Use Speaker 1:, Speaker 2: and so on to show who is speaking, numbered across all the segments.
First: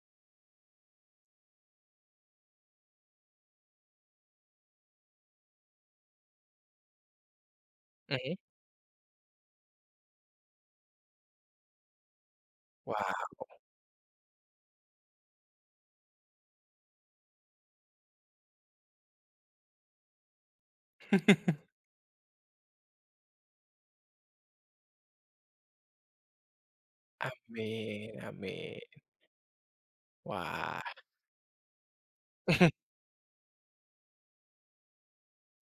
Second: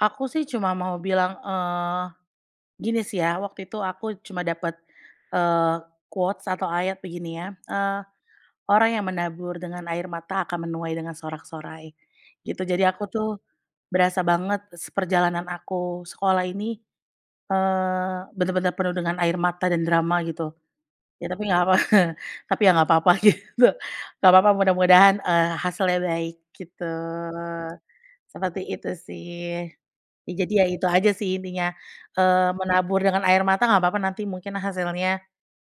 Speaker 1: Aku sih cuma mau bilang, eee, gini sih ya. Waktu itu aku cuma dapet, eee, quotes atau ayat begini ya, "Eee,
Speaker 2: Oke.
Speaker 1: orang yang menabur dengan air mata akan menuai dengan sorak-sorai." Gitu. Jadi aku tuh
Speaker 2: Wow.
Speaker 1: berasa banget s perjalanan aku sekolah ini, eee, benar-benar penuh dengan air mata dan drama, gitu. Ya, tapi enggak apa-apa. Tapi ya enggak apa-apa, gitu, enggak apa-apa. Mudah-mudahan, eee, hasilnya baik, gitu.
Speaker 2: Amin,
Speaker 1: Seperti
Speaker 2: amin.
Speaker 1: itu sih. Ya, jadi ya
Speaker 2: Wah.
Speaker 1: itu aja sih intinya, eee, menabur dengan air mata enggak apa-apa, nanti mungkin hasilnya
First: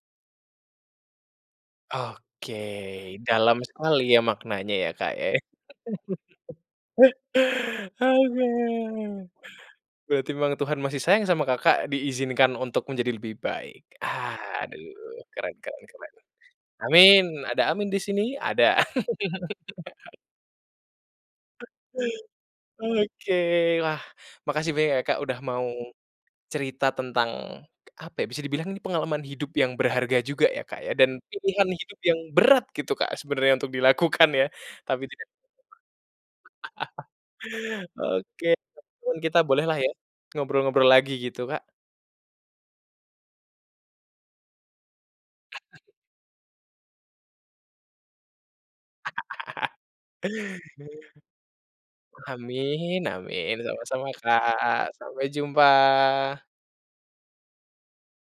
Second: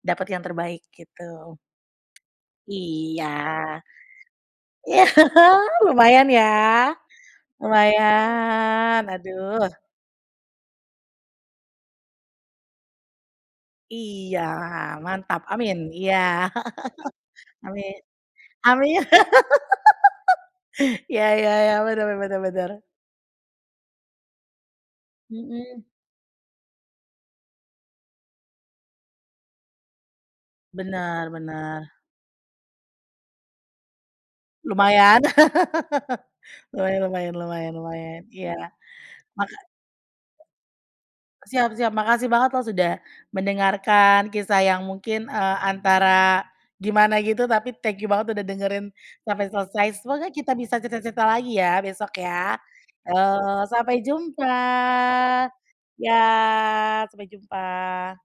Speaker 1: dapat yang terbaik, gitu.
Speaker 2: Oke,
Speaker 1: Iya,
Speaker 2: dalam sekali ya maknanya ya,
Speaker 1: ya
Speaker 2: Kak, ya.
Speaker 1: lumayan ya,
Speaker 2: Oke,
Speaker 1: lumayan aduh.
Speaker 2: berarti memang Tuhan masih sayang sama Kakak, diizinkan untuk menjadi lebih baik.
Speaker 1: Iya,
Speaker 2: Aduh,
Speaker 1: mantap
Speaker 2: keren
Speaker 1: amin,
Speaker 2: keren keren.
Speaker 1: iya.
Speaker 2: Amin. Ada amin
Speaker 1: Amin.
Speaker 2: di sini? Ada.
Speaker 1: Amin iya, ya
Speaker 2: Oke,
Speaker 1: ya, bener bener bener.
Speaker 2: oke, wah makasih banyak ya, Kak, udah mau
Speaker 1: Mhm.
Speaker 2: cerita tentang apa ya, bisa dibilang, ini pengalaman hidup yang berharga juga ya, Kak, ya dan
Speaker 1: Benar,
Speaker 2: pilihan
Speaker 1: benar.
Speaker 2: hidup yang berat gitu, Kak, sebenarnya untuk dilakukan ya, tapi
Speaker 1: Lumayan.
Speaker 2: tidak.
Speaker 1: Lumayan lumayan lumayan lumayan,
Speaker 2: Oke,
Speaker 1: iya.
Speaker 2: kapan-kapan kita
Speaker 1: Maka
Speaker 2: bolehlah ya ngobrol-ngobrol lagi gitu, Kak?
Speaker 1: Siap siap, makasih banget loh sudah mendengarkan kisah yang mungkin, eee, antara gimana gitu, tapi thank you banget udah dengerin sampai selesai. Semoga kita bisa cerita cerita lagi ya besok ya,
Speaker 2: Amin
Speaker 1: yo
Speaker 2: amin,
Speaker 1: sampai
Speaker 2: sama-sama,
Speaker 1: jumpa.
Speaker 2: Kak, sampai
Speaker 1: Ya
Speaker 2: jumpa.
Speaker 1: sampai jumpa.